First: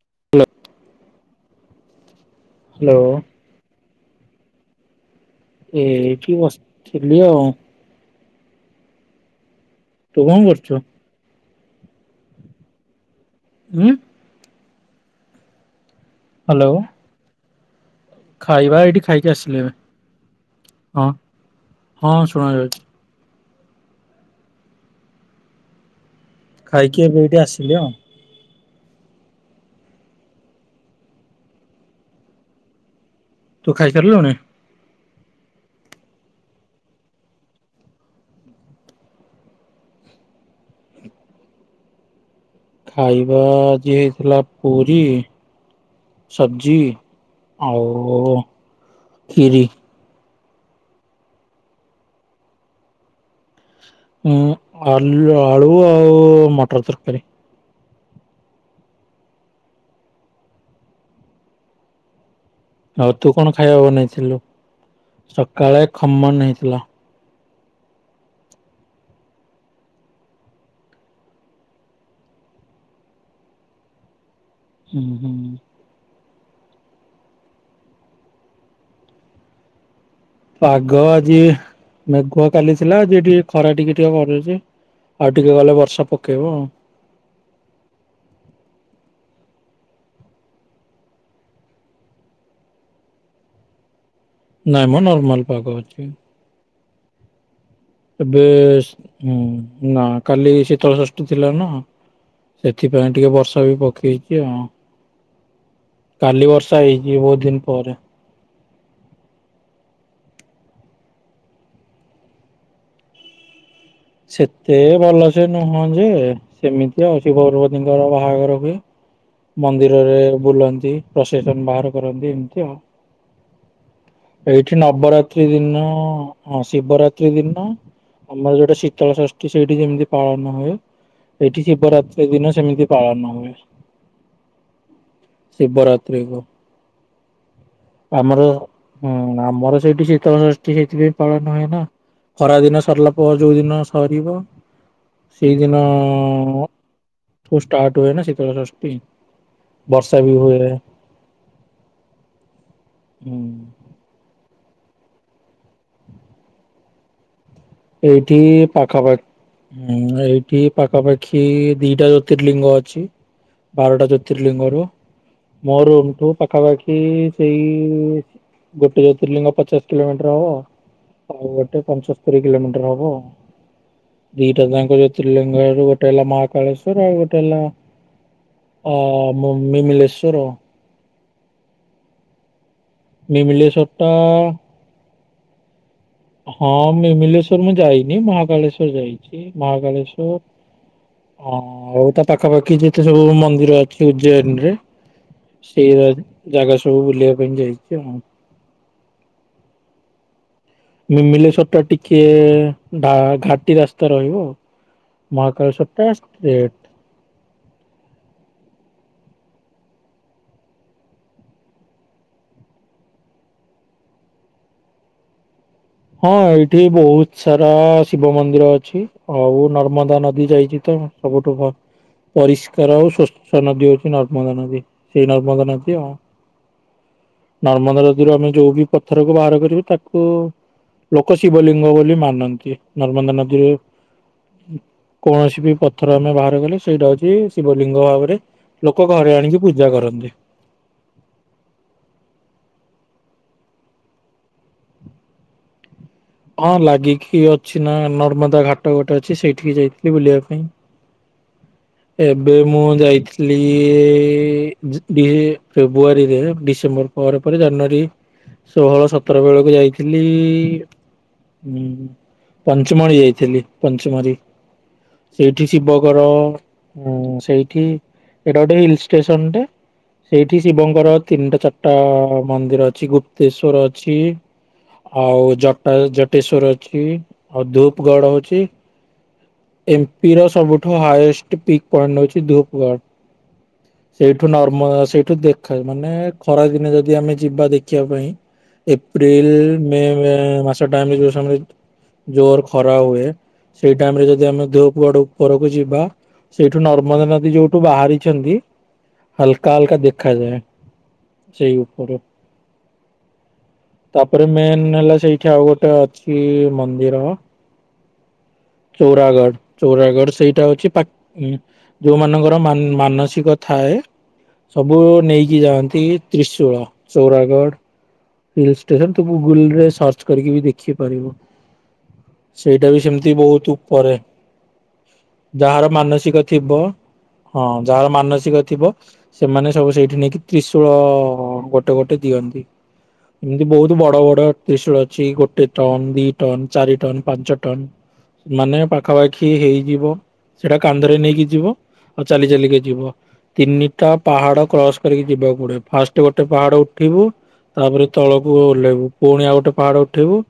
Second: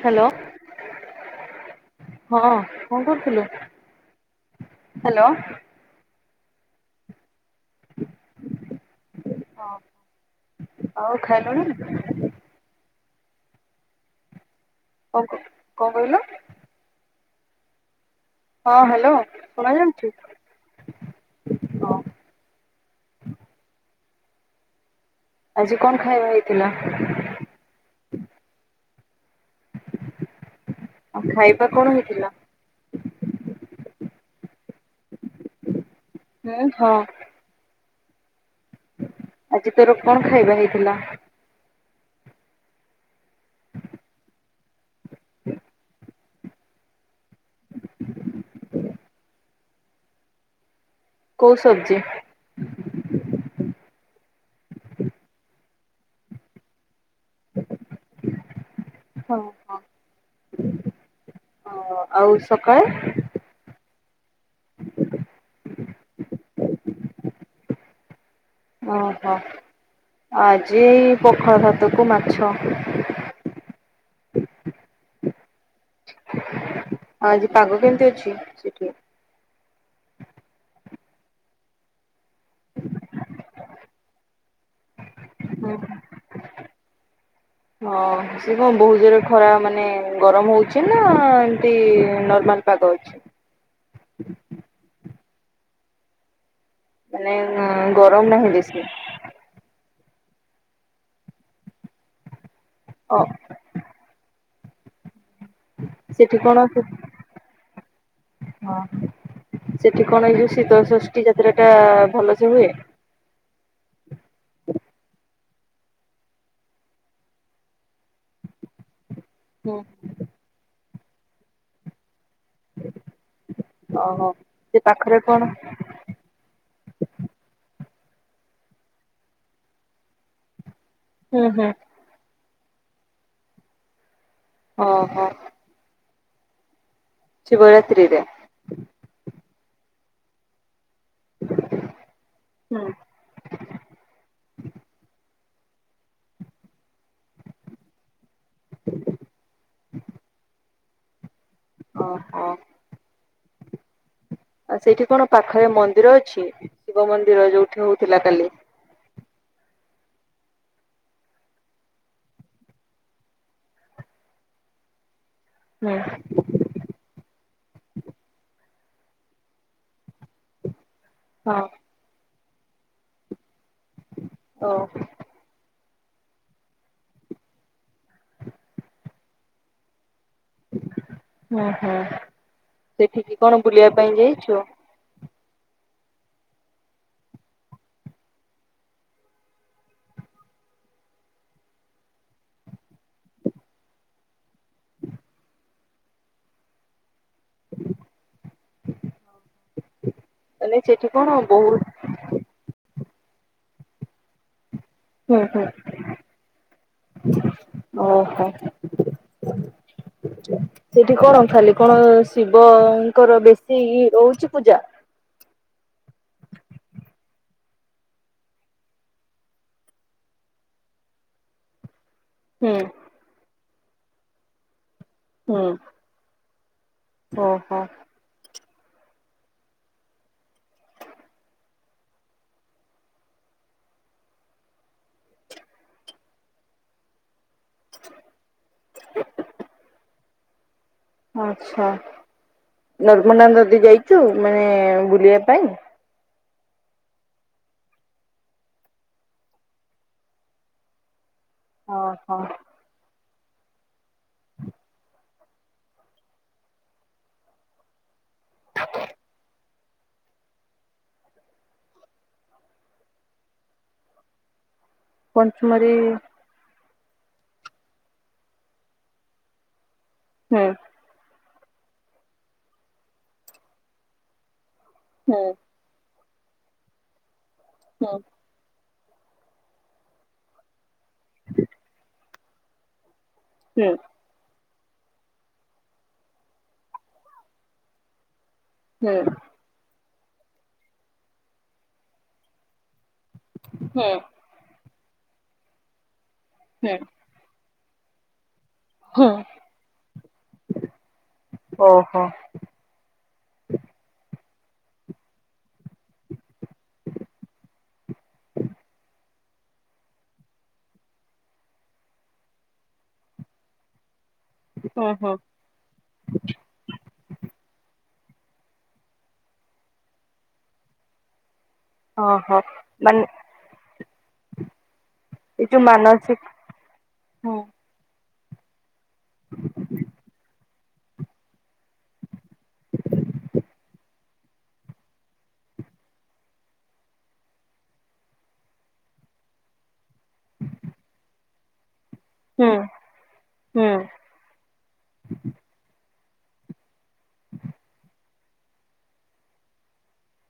Hello ହଁ। Hello କଣ କରୁଥିଲୁ? ହାଲୋ। ଏଇଠି ବସିଥିଲି ଆଉ। ହଁ। ତୁ କଣ କରୁଛୁ? ଆଉ ଖାଇଲୁଣି? ଉଁ। କଣ କ କଣ କହିଲୁ? ହାଲୋ। ଖାଇବା ହଁ ଏଇଠି ହ୍ୟାଲୋ ଖାଇକି ଆସିଲି ଶୁଣା ଏବେ ଯାଉଛି ହଁ ହଁ ଶୁଣାଯାଉଛି। ଆଜି କଣ ଖାଇବା ହେ ଖାଇକି ଏବେ ଏଇଠି ଆସିଲି ଆଉ। ଆଉ ଖାଇବା କଣ ହେଇଥିଲା? ତୁ ଖାଇସାରିଲୁଣି? ହୁଁ ହଁ। ଆଜି ତୋର କଣ ଖାଇବା ହେଇଥିଲା? ଖାଇବା ଆଜି ହେଇଥିଲା ପୁରୀ। ସବଜି ଆଉ କ୍ଷୀରି। କଉ ସବଜି? ହୁଁ ଆଲ ଆଳୁ ଆଉ ମଟର ତରକାରୀ। ହଁ ହଁ। ହଁ ଆଉ ସକାଳେ। ଆଉ ତୁ କଣ ଖାଇବା ବନେଇଥିଲୁ? ସକାଳେ ଖମନ ହେଇଥିଲା। ଓହୋ। ଆଜି ପଖାଳ ଭାତକୁ ମାଛ। ହୁଁ ହୁଁ। ଆ ଆଜି ପାଗ କେମିତି ଅଛି ସେଠି? ପାଗ ଆଜି ମେଘୁ କାଲି ଥିଲା ଆଜି ଟିକେ ଖରା ଟିକେ ଟିକେ କରୁଛି ଆଉ ଟିକେ ହୁଁ ଗଲେ ବର୍ଷା ପକେଇବ ଆଉ। ହ ହଁ। ସେ କଣ ବହୁତ ଜୋରେ ଖରା ମାନେ ଗରମ ହଉଚି ନା ଏମିତି ନର୍ମାଲ ପାଗ ଅଛି। ନାଇଁ ମୋ ନର୍ମାଲ ପାାଗ ଅଛି। ମାନେ ଅଁ, ଏବେ ହୁଁ, ନା କାଲି ଶୀତଳ ଷଷ୍ଠୀ ଥିଲା ନା। ସେଥିପାଇଁ ଅ ଟିକେ ବର୍ଷା ବି ପକେଇଚି ଆଉ। ସେଠି କାଲି କଣ ବର୍ଷା ହେଇଚି ବହୁତ ଦିନ ପରେ। ହଁ ସେଠି କଣ ଏଇ ଯୋଉ ଶୀତଷଷ୍ଠୀ ଯାତ୍ରା ଟା ଭଲ ସେ ହୁଏ? ସେତେ ଭଲ ସେ ନୁହଁ ଯେ ସେମିତି ଆଉ ଶିବ ପାର୍ବତୀଙ୍କର ବାହାଘର ହୁଏ। ମନ୍ଦିରରେ ବୁଲନ୍ତି ପ୍ରସେସନ୍ ବାହାର କରନ୍ତି ଏମ ତିଅ ଓହୋ ଏଇଠି ସେ ପାଖରେ କଣ ନବରାତ୍ରି ଦିନ ହଁ ଶିବରାତ୍ରି ଦିନ ଆମର ଯୋଉଟା ଶୀତଳ ଷଷ୍ଠୀ ସେଇଠି ଯେମିତି ପାଳନ ହୁଏ ହୁଁ ଏଠି ହୁଁ ଶିବରାତ୍ରି ଦିନ ସେମିତି ପାଳନ ହୁଏ। ଓ ହୋ। ଶିବ ରାାତ୍ରି କୁ। ଶିବରାତ୍ରିରେ ଆମର ହଁ ଆମର ସେଇଠି ଶୀତଳ ଷଷ୍ଠୀ ସେଥିପାଇଁ ପାଳନ ହୁଏ ନା। ଖରା ଦିନ ସରିଲା ପରେ ଯୋଉ ଦିନ ସରିବ। ସେଇଦିନ ଠୁ ଷ୍ଟାର୍ଟ ହୁଏ ନା ଶୀତଳଷଷ୍ଟି। ବର୍ଷା ବି ହୁଏ। ଓ ହୋ। ହଁ। ଆଉ ସେଇଠି କଣ ପାଖରେ ମନ୍ଦିର ଅଛି? ଶିବ ମନ୍ଦିର ଯୋଉ ଏଇଠି ପାଖାପା ହୁଁ, ଏଇଠି ପାଖାପାଖି ଦିଟା ଜ୍ୟୋତିର୍ଲିଙ୍ଗ ଅଛି। ବାରଟା ଜ୍ୟୋତିର୍ଲିଙ୍ଗ ରୁ ମୋ ହୁଁ ରୁମ୍ ଠୁ ପାଖାପାଖି କି ସେଇ ଗୋଟେ ଜ୍ୟୋତିର୍ଲିଙ୍ଗ ପଚାଶ କିଲୋମିଟର ହବ। ଆଉ ହଁ ଗୋଟେ ପଞ୍ଚସ୍ତରୀ କିଲୋମିଟର ହବ ଦିଟା ଓ ଯାଙ୍କ ଜ୍ୟୋ ତିଲିଙ୍ଗ ରୁ ଗୋଟେ ହେଲା ମହାକାଳେଶ୍ଵର ଆଉ ଗୋଟେ ହେଲା ଅ, ମ-ମିମିଲେଶ୍ବର। ଓ ହୋ, ସେଠିକି କଣ ମିମିଲେଶ୍ଵର ବୁଲିବା ଟା ପାଇଁ ଯାଇଛ? ହଁ ମିମିଲେଶ୍ୱର ମୁଁ ଯାଇନି, ମହାକାଳେଶ୍ଵର ଯାଇଛି। ମହାକାଳେଶ୍ଵର ଆଉ ତା ପାଖାପାଖି ଯେତେ ସବୁ ମନ୍ଦିର ଅଛି ଉଜ୍ଜୟନୀ ରେ। ସେଇ [unintelligible] ଜାଗା ସବୁ ବୁଲିବା ପାଇଁ ଯାଇଛି ଆଉ। ମାନେ ସେଠି କଣ ମିମିଲେଶ୍ୱର ଟା ବହୁତ ଟିକେ ଡା-ଘାଟି ରାସ୍ତା ରହିବ। ହୁଁ ହୁଁ ମହାକାଳେଶ୍ଵରଟା ଷ୍ଟ୍ରେ ଓହୋ। ସେଇଠି କଣ ଖାଲି କଣ ଶିବଙ୍କର ବେଶୀ ହଉଛି ପୂଜା? ହଁ ଏଇଠି ବହୁତ ସାରା ଶିବ ମନ୍ଦିର ଅଛି। ଆଉ ନର୍ମଦା ନଦୀ ଯାଇଛି ତ। ସବୁଠୁ ହୁଁ ଭ-ପରିଷ୍କାର ଓ ସ୍ବଚ୍ଛ ନଦୀ ହଉଛି ନର୍ମଦା ନଦୀ। ସେଇ ହୁଁ ନର୍ମଦା ନଦୀ ଆ, ଓହୋ। ନର୍ମଦା ନ ଦୀରୁ ଆମେ ଯୋଉ ବି ପଥରକୁ ବାହାର କରିବୁ ତାକୁ ଲୋକ ଶିବଲିଙ୍ଗ ବୋଲି ମାନନ୍ତି। ନର୍ମଦା ନଦୀରେ କୌଣସି ବି ପଥର ଆମେ ବାହାର କଲେ ସେଇଟା ହଉଛି ଶିବଲିଙ୍ଗ ଭାବରେ ଲୋକ ଘରେ ଆଣିକି ପୂଜା କରନ୍ତି। ଆଚ୍ଛା, ନର୍ମଦା ନଦୀ ଯାଇଛୁ ମାନେ ବୁଲିବା ପାଇଁ? ହଁ ଲାଗିକି ଅଛି ନା ନର୍ମଦା ଘାଟ ଗୋଟେ ଅଛି ସେଇଠିକି ଯାଇଥିଲି ବୁଲିବା ପାଇଁ। ଓହୋ ଏବେ ମୁଁ ଯାଇଥିଲି ବି ଫେବୃଆରୀରେ ଡିସେମ୍ବର ପରେ ପରେ ଜାନୁଆରୀ ଷୋହଳ ସତର ବେଳକୁ ଯାଇଥିଲି ହୁଁ ପଞ୍ଚମଣି ଯାଇଥିଲି ପଞ୍ଚମାରୀ। ସେଇଠି ପଞ୍ଚମରୀ ଶିବଙ୍କର ଉଁ ସେଇଠି ଏଇଟା ଗୋଟେ ହିଲ ଷ୍ଟେସନଟେ। ସେଇଠି ହୁଁ ଶିବଙ୍କର ତିନିଟା ଚାରିଟା ମନ୍ଦିର ଅଛି ଗୁପ୍ତେଶ୍ଵର ଅଛି ହୁଁ ଆଉ ଜଟା ଜଟେଶ୍ଵର ଅଛି ହୁଁ। ଧୂପଗଡ ଅଛି ଏମ୍ପିର ସବୁଠୁ ହାଏଷ୍ଟ ପିକ୍ ପଏଣ୍ଟ ହେଉଛି ଧୂପଗଡ଼। ହୁଁ। ସେଇଠୁ ନର୍ମଦା ସେଇଠୁ ଦେଖା ମାନେ ଖରାଦିନେ ଯଦି ଆମେ ଯିବା ଦେଖିବା ପାଇଁ ହୁଁ। ଏପ୍ରିଲ ମେ ମାସ ଟାଇମ ଯୋଉସମୟରେ ଜୋର ଖରା ହୁଏ ସେଇ ହୁଁ ଟାଇମ ରେ ଯଦି ଆମେ ଧୂପଗଡ ଉପରକୁ ଯିବା ସେଇଠୁ ହୁଁ ନର୍ମଦା ନଦୀ ଯୋଉ ଠୁ ବାହାରିଛନ୍ତି ହୁଁ ହଲକା ହଲକା ଦେଖା ଯାଏ ସେଇ ଉପର ଓହୋ ତାପରେ ମେନ୍ ହେଲା ସେଇଠି ଆଉ ଗୋଟେ ଅଛି ମନ୍ଦିର ଚୌରାଗଡ ଚୌରାଗଡ ସେଇଟା ହଉଛି ଯୋଉମାନଙ୍କର ମାନସିକ ଥାଏ ସବୁ ହୁଁ ହୁଁ ନେଇକି ଯାଆନ୍ତି ତ୍ରିଶୂଳ ଚୌରାଗଡ଼ ହିଲ୍ ଷ୍ଟେସନ ତୁ ଗୁଗୁଲରେ ସର୍ଚ୍ଚ କରିକି ବି ଦେଖି ପାରିବୁ ଓହୋ। ସେଇଟା ବି ମାନେ ସେମିତି ବହୁତ ଉପରେ ଏ ଯୋଉ ଯାହାର ମାନସିକ ଥିବ ହୁଁ ହଁ ଯାହାର ମାନସିକ ଥିବ ସେମାନେ ସବୁ ସେଇଠି ନେଇକି ତ୍ରିଶୂଳ ଗୋଟେ ଗୋଟେ ଦିଅନ୍ତି ଏମିତି ବହୁତ ବଡ ବଡ ତ୍ରିଶୂଳ ଅଛି ଗୋଟେ ଟନ ଦି ଟନ ଚାରି ଟନ ପାଞ୍ଚ ଟନ ମାନେ ପାଖାପାଖି ହେଇଯିବ ସେଇଟା କାନ୍ଧରେ ନେଇକି ଯିବ ଆଉ ଚାଲି ହୁଁ ଚାଲିକି ଯିବ ହୁଁ ତିନିଟା ପାହାଡ କ୍ରସ କରିକି ଯିବାକୁ ପଡେ ଫାଷ୍ଟ ଗୋଟେ ପାହାଡ ଉଠିବୁ ତାପରେ ତଳକୁ ଓଲହ୍ଲାଇ ବୁ ପୁଣି ଆଉ ଗୋଟେ ପାହାଡ ଉଠିବୁ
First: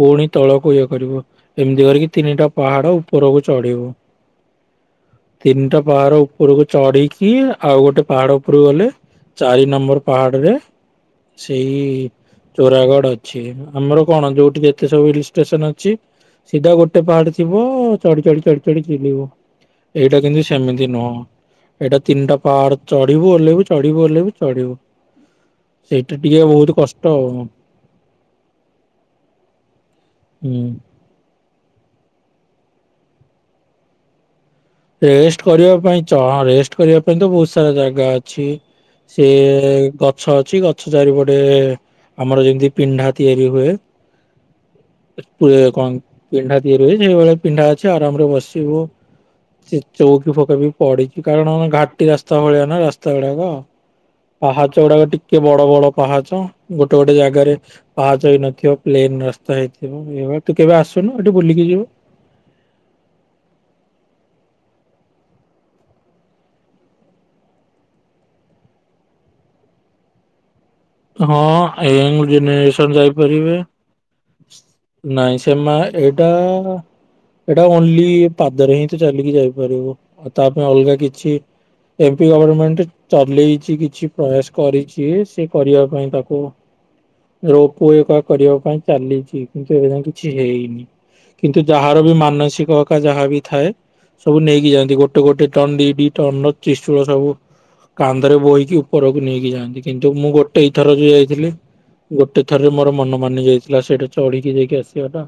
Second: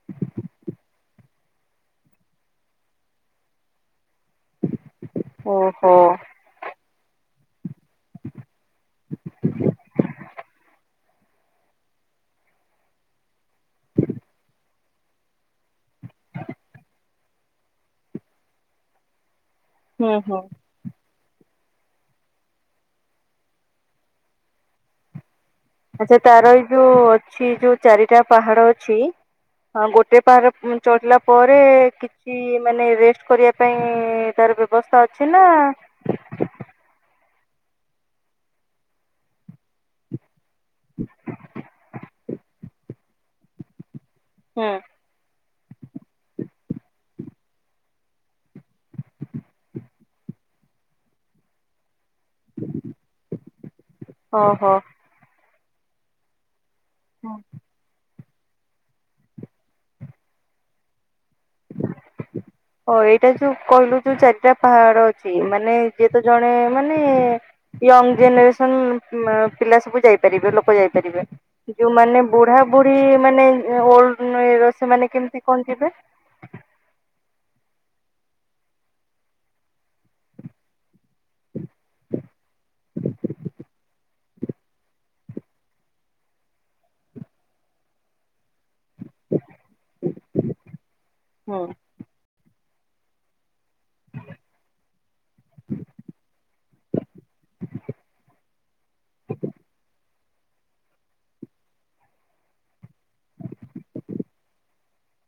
ପୁଣି ତଳକୁ ଇଏ କରିବୁ ଏମିତି କରିକି ତିନିଟା ପାହାଡ ଉପରକୁ ଚଢିବୁ ତିନିଟା ଓହୋ। ପାହାର ଉପରକୁ ଚଢିକି ଆଉ ଗୋଟେ ପାହାଡ ଉପରୁକୁ ଗଲେ ଚାରି ନମ୍ବର ପାହାଡ ରେ ସେଇ ଚୋରାଗଡ ଅଛି ଆମର କଣ ଯୋଉଠି ଯେତେ ସବୁ ହିଲ ଷ୍ଟେସନ ଅଛି ସିଧା ଗୋଟେ ପାହାଡ ଥିବ ଚଢି ଚଢି ଚଢି ଚଢି ଜୁଲିବୁ ହୁଁ ଏଇଟା ହୁଁ କିନ୍ତୁ ସେମିତି ନୁହଁ ଏଇଟା ତିନିଟା ପାର ଚଢିବୁ ଓହ୍ଲେ ଇବୁ ଚଢିବୁ ଓଲେ ଇବୁ ଚଢିବୁ ସେଇଟା ଆଚ୍ଛା ଟିକେ ତାର ଏଇ ବହୁତ ଯୋଉ କଷ୍ଟ ଆଉ ଅଛି ଯୋଉ ଚାରିଟା ପାହାଡ ଅଛି ହଁ ଗୋଟେ ପାହାର ହୁଁ ଚଢିଲା ପରେ କିଛି ମାନେ ରେଷ୍ଟ କରିବା ପାଇଁ ତାର ବ୍ୟବସ୍ଥା ଅଛି ନା ରେଷ୍ଟ କରିବା ପାଇଁ ରେଷ୍ଟ କରିବା ପାଇଁ ତ ବହୁତ ସାରା ଜାଗା ଅଛି ସେ ଗଛ ଅଛି ଗଛ ଚାରିପଟେ ଆମର ଯେମିତି ପିଣ୍ଢା ତିଆରି ହୁଏ ହଁ କଣ ପିଣ୍ଡା ତିଆରି ହୁଏ ସେଇଭଳି ପିଣ୍ଡା ଅଛି ଆରାମ ରେ ବସିବୁ ସେ ଚଉକି ଫକା ବି ପଡିଛି କାରଣ ଘାଟି ରାସ୍ତା ରାସ୍ତା ଭଳିଆ ନା ରାସ୍ତା ଗୁଡାକ ଆଉ ଓହୋ। ପାହାଚ ଗୁଡାକ ଟିକେ ବଡ ବଡ ପାହାଚ ଗୋଟେ ଗୋଟେ ଜାଗାରେ ପାହାଚ ହେଇ ନଥିବ ପ୍ଲେନ ରାସ୍ତା ହେଇଥିବ ଏ ତୁ କେବେ ଆସୁ ଆସୁନୁ ଏଠି ବୁଲିକି ଯିବୁ ହ ଏଇଟା ଯୋଉ କହିଲୁ ଯୋଉ ଚାରିଟା ପାହାଡ ଅଛି ମାନେ ଯିଏ ତ ଜଣେ ମାନେ ୟଙ୍ଗ ଜେନେରେସନ ପିଲା ସବୁ ଯାଇପାରିବେ ଲୋକ ହଁ [unintelligible] ଯୋଉମାନେ ୟଙ୍ଗ ବୁଢା ଜେନେରେସନ ବୁଢୀ ମାନେ ଯାଇପାରିବେ ଓଡ ର ସେମାନେ କେମିତି କଣ ଯିବେ? ତ ଏଇଟା ଓନ୍ଲି ପାଦରେ ହିଁ ତ ଚାଲିକି ଯାଇପାରିବ ଆଉ ତା ପାଇଁ ଅଲଗା କିଛି ଏମପି ଗଭର୍ଣମେଣ୍ଟ ଚଲେଇଛି କିଛି ପ୍ରୟାସ କରିଛି ସେ କରିବା ପାଇଁ ତାକୁ ରୋପ ଏକ କରିବା ପାଇଁ ଚାଲିଛି କିନ୍ତୁ ଏବେ ଯା କିଛି ହେଇନି କିନ୍ତୁ ଯାହାର ବି ମାନସିକ ପକା ଯାହା ବି ଥାଏ ସବୁ ନେଇକି ଯାଆନ୍ତି ଗୋଟେ ଗୋଟେ ଟନ ଦି ଦି ଟନ ର ଚିଚୂଳ ସବୁ କାନ୍ଧରେ ବୋହିକି ଉପରକୁ ନେଇକି ଯାଆନ୍ତି କିନ୍ତୁ ମୁଁ ଗୋଟେ ଏଇଥର ଯ ଯାଇଥିଲି ଗୋଟେ ଥରରେ ମୋର ମନ ମାନି ଯାଇଥିଲା ସେଇଟା ଚଢିକି ଯାଇକି ଆସିବା ଟା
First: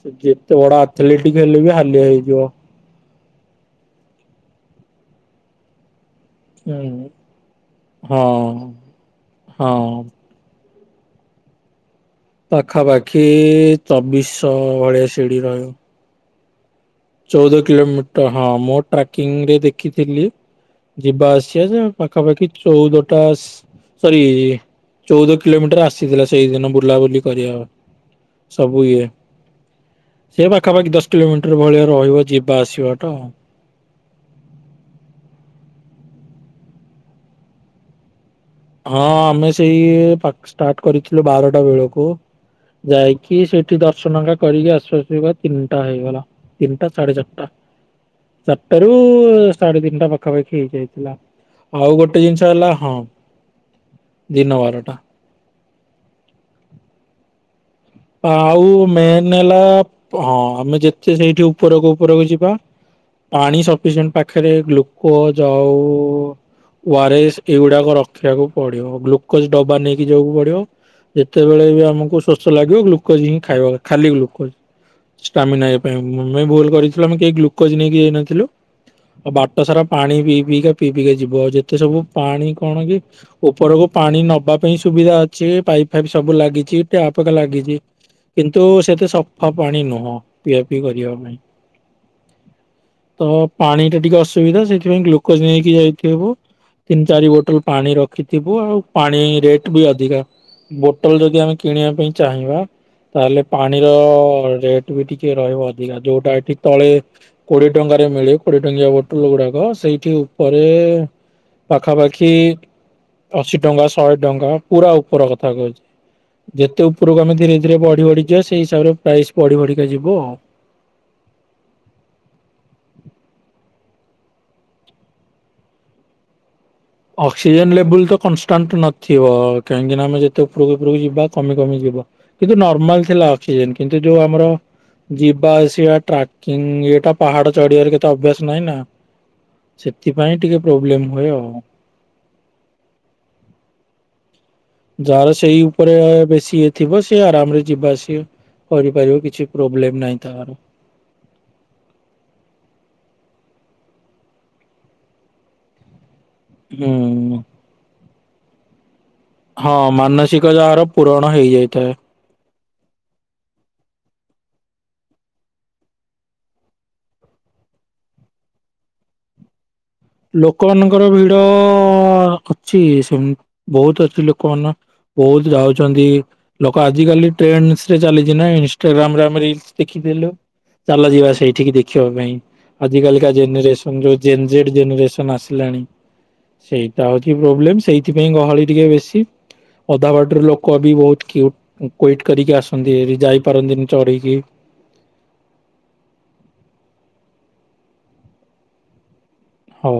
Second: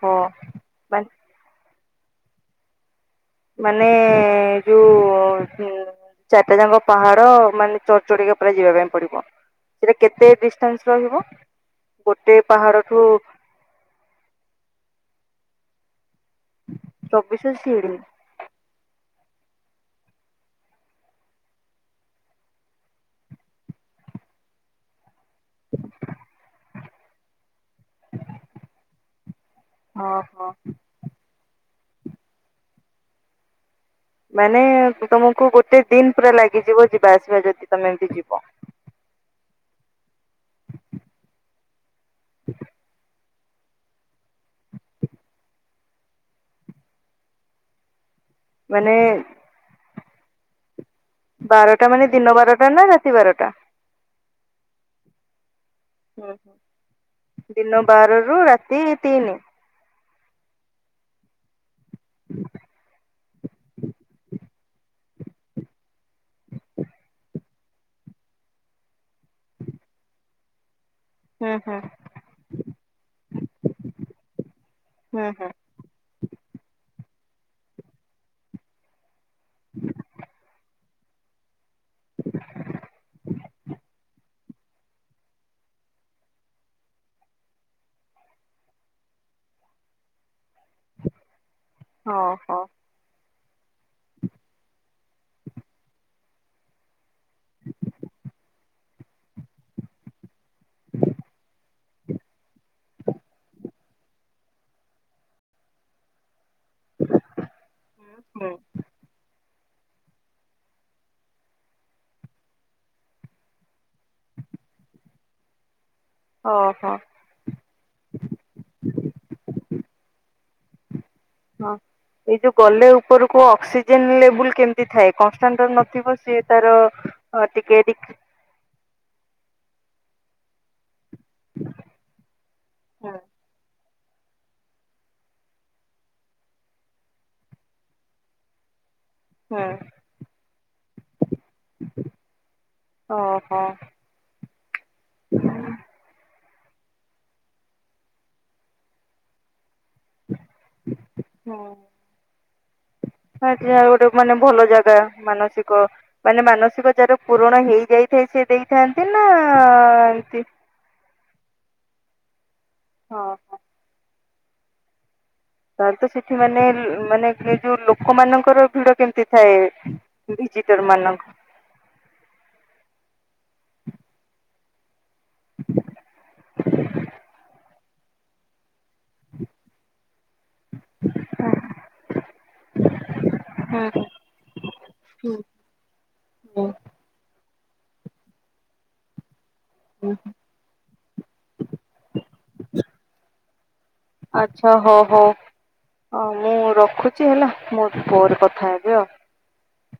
ସେ ଯେତେ ବଡ ଆଥଲେଟିକ ହେଲେ ବି ହାଲିଆ ହେଇଯିବ। ମାନେ ଯୋଉ ଚାରିଟା ହୁଁ ଯାକଙ୍କ ପାହାଡ ମାନେଚଡି ଚଡି ହଁ ଟିକେ ପୁରା ଯିବା ପାଇଁ ପଡିବ ହଁ। ସେଟା କେତେ ଦ ଶ ରହିବ ଗୋଟେ ପାହାଡଠୁ ପାଖାପାଖି ଚବିଶଶ ଭଳିଆ ସିଢି ରହିବ ଚବିଶ ଚଉଦ ସିଡି କିଲୋମିଟର ହଁ ମୁଁ ଟ୍ରାକିଂ ରେ ଦେଖିଥିଲି ଯିବା ଆସିବା ଯେ ପାଖାପାଖି ଚଉଦଟା ସରି ଚଉଦ କିଲୋମିଟର ଆସିଥିଲା ସେଇଦିନ ବୁଲାବୁଲି କରିବା। ସବୁଏ ହଁ ସେ ହଁ। ପାଖାପାଖି ଦଶ କିଲୋମିଟର ଭଳିଆ ରହିବ ଯିବା ଆସିବାଟା ମାନେ ତମକୁ ଗୋଟେ ଦିନ ପୁରା ଲାଗିଯିବ ଯିବା ଆସିବା ଯଦି ତମେ ଏମତି ଯିବ ହଁ ଆମେ ସେଇ ଷ୍ଟାର୍ଟ କରିଥିଲୁ ବାରଟା ବେଳକୁ ଯାଇ କି ସେଇଠି ଦର୍ଶନକାା କରିକି ଆସୁ ଆସିବା ତିନିଟା ହେଇଗଲା ତିନିଟା ସାଢେ ଚାରିଟା ଚାରିଟାରୁ ମାନେ ସାଢେ ତିନିଟା ପାଖାପାଖି ହେଇଯାଇଥିଲା ବାରଟା ଆଉ ମାନେ ଗୋଟେ ଦିନ ଜିନିଷ ବାରଟା ହେଲା ହଁ [unintelligible] ଦିନ ବାରଟା ହୁଁ ହୁଁ ଦିନ ବାର ରୁ ଆଉ ରାତି ମେନ୍ ତିନି। ହେଲା ହଁ ଆମେ ଯେତେ ସେଇଠି ଉପରକୁ ଉପରକୁ ଯିବା ପାଣି ସଫିସିଏଣ୍ଟ ପାଖରେ ଗ୍ଲୁକୋଜ ଆଉ ଏଇଗୁଡାକ ରଖିବାକୁ ପଡିବ ଗ୍ଲୁକୋଜ ଡବା ନେଇକି ଯିବାକୁ ପଡିବ ହୁଁ ଯେତେବେଳେ ହୁଁ ବି ଆମକୁ ଶୋଷ ଲାଗିବ ଗ୍ଲୁକୋଜ ହିଁ ଖାଇବା ଖାଲି ଗ୍ଲୋ ହୁଁ ହୁଁ ନ ଏ ପାଇଁ ଆମେ ଭୁଲ କରିଥିଲୁ ଆମେ କେହି ଗ୍ଲୁକୋଜ ନେଇକି ଯାଇ ନଥିଲୁ ଆଉ ବାଟ ସାରା ପାଣି ପିଇ ପିଇ ପିଇିକା ଯିବ ଆଉ ଯେତେ ସବୁ ପାଣି କଣ କି ଉପରକୁ ପାଣି ନବା ପାଇଁ ସୁବିଧା ଅଛି ପାଇପ୍ ଫାଇପ୍ ସବୁ ଲାଗିଛି ଟ୍ୟାପ ଲାଗିଛି କିନ୍ତୁ ସେତେ ସଫା ପାଣି ନୁହଁ ପିଇଆ ପିଇ କରିବା ପାଇଁ ହଉ ହୋ ତ ପାଣି ଟା ଟିକେ ଅସୁବିଧା ସେଥିପାଇଁ ଗ୍ଲୁକୋଜ ନେଇକି ଯାଇଥବ ତିନି ଚାରି ବୋଟଲ ପାଣି ରଖିଥିବୁ ଆଉ ପାଣି ରେଟ୍ ବି ଅଧିକା ବୋଟଲ ଯଦି ଆମେ କିଣିବା ପାଇଁ ଚାହିଁବା। ତାହେଲେ ପାଣିର ରେଟ ବି ଟିକେ ରହିବ ଅଧିକା ଯୋଉଟାଠିକ ତଳେ କୋଡିଏ ଟଙ୍କାରେ ମିଳେ ହୁଁ କୋଡିଏ ଟଙ୍କିଆ ବୋଟୁଲ ଗୁଡାକ ସେଇଠି। ପରେ ପାଖାପାଖି ଅଶୀ ଟଙ୍କା ଶହେ ଟଙ୍କା ପୁରା ଉପର କଥା କହୁଛି। ଯେତେ ଓହୋ ଉପରକୁ ଆମେ ଧୀରେ ଧୀରେ ବଢି ବଢିଯିବା ସେଇ ହିସାବରେ ପ୍ରାଇସ୍ ବଢି ବଢିକା ଯିବ ଆଉ। ହଁ। ଏଇ ଯୋଉ ଗଲେ ଉପରକୁ ଅକ୍ସିଜେନ ଲେବୁଲ କେମିତି ଥାଏ କନଷ୍ଟାଣ୍ଟ ନଥିବ ସେ ତାର ହଁ ଅକ୍ସିଜେନ ଟିକେ ଡିକ୍ ଲେବୁଲ ତ କନଷ୍ଟାଣ୍ଟ ନଥିବ କାହିଁକିନା ଆମେ ଯେତେ ଉପରକୁ ଉପରକୁ ଯ ବା କମି କମି ଯିବ କିନ୍ତୁ ନର୍ମାଲ ହୁଁ ଥିଲା ଅକ୍ସିଜେନ କିନ୍ତୁ ଯୋଉ ଆମର ଯିବା ଆସ ଟ୍ରାକିଂ ଏଇଟା ପାହାଡ ଚଢିବାର କେତେ ଅଭ୍ୟାସ ନାହିଁ ନା। ହୁଁ ସେଥିପାଇଁ ଟିକେ ପ୍ରୋବ୍ଲେମ ହୁଏ ଆଉ। ଓହୋ। ଯାହାର ସେଇ ଉପରେ ବେଶୀ ଇଏ ଥିବ ସେି ଆରାମ ରେ ଯିବା ଆସିବ। କରିପାରିବ କିଛି ପ୍ରୋବ୍ଲେମ ନାହିଁ ତାର। ହୁଁ ଆଜ୍ଞା ଆଉ ଗୋଟେ ମାନେ ଭଲ ଜାଗା ମାନସିକ ମାନେ ହୁଁ। ମାନସିକ ଯାହାର ପୂରଣ ହେଇଯାଇଥାଏ ସେ ଦେଇଥାନ୍ତି ନା ହଁ ଏମତି ମାନସିକ ଯାହାର ପୂରଣ ହେଇଯାଇଥାଏ। ହଁ। ହଁ। ତାହେଲେ ତ ସେଠି ମାନେ ମାନେ ଏ ଯୋଉ ଲୋକମାନଙ୍କର ଭିଡ କେମିତି ଥାଏ। ଭିଜିଟର ଲୋକମାନଙ୍କର ମାନଙ୍କ ଭିଡ ଅଛି ସେମ ବହୁତ ଅଛି ଲୋକମାନ ବହୁତ ଯାଉଛନ୍ତି ଲୋକ ଆଜିକାଲି ଟ୍ରେନ ରେ ଚାଲି ଇନଷ୍ଟାଗ୍ରାମ ରେ ଆମେ ରସ ଦେଖିଦଲୁ ଚାଲ ଯିବା। ସେଇଠିକି ଦେଖିବା ପାଇଁ ଆଜିିକାଲିକା ହୁଁ ଜେନେରେସନ ଯୋଉ ଜେନ୍ ଜେଡ ହୁଁ ଜେନେରେସନ ଆସିଲାଣି। ହୁଁ ସେଇଟା ହଉଛି ପ୍ରୋବ୍ଲେମ ସେଇଥିପାଇଁ ଗହଳି ଟିକେ ବେଶୀ ଅଧା ହୁଁ। ବାଡ଼ିରୁ ଲୋକ ବି ବହୁତ କ୍ୟୁଟ ୱେଟ୍ କରିକି ଆସନ୍ତି ଏଠି ଯାଇପାରନ୍ତିନି ଚଢିକି। ଆଚ୍ଛା ହଉ ହଉ ମୁଁ ରଖୁଛି ହେଲା ମୋ ପରେ କଥା ହେବି ଆଉ। ହଉ।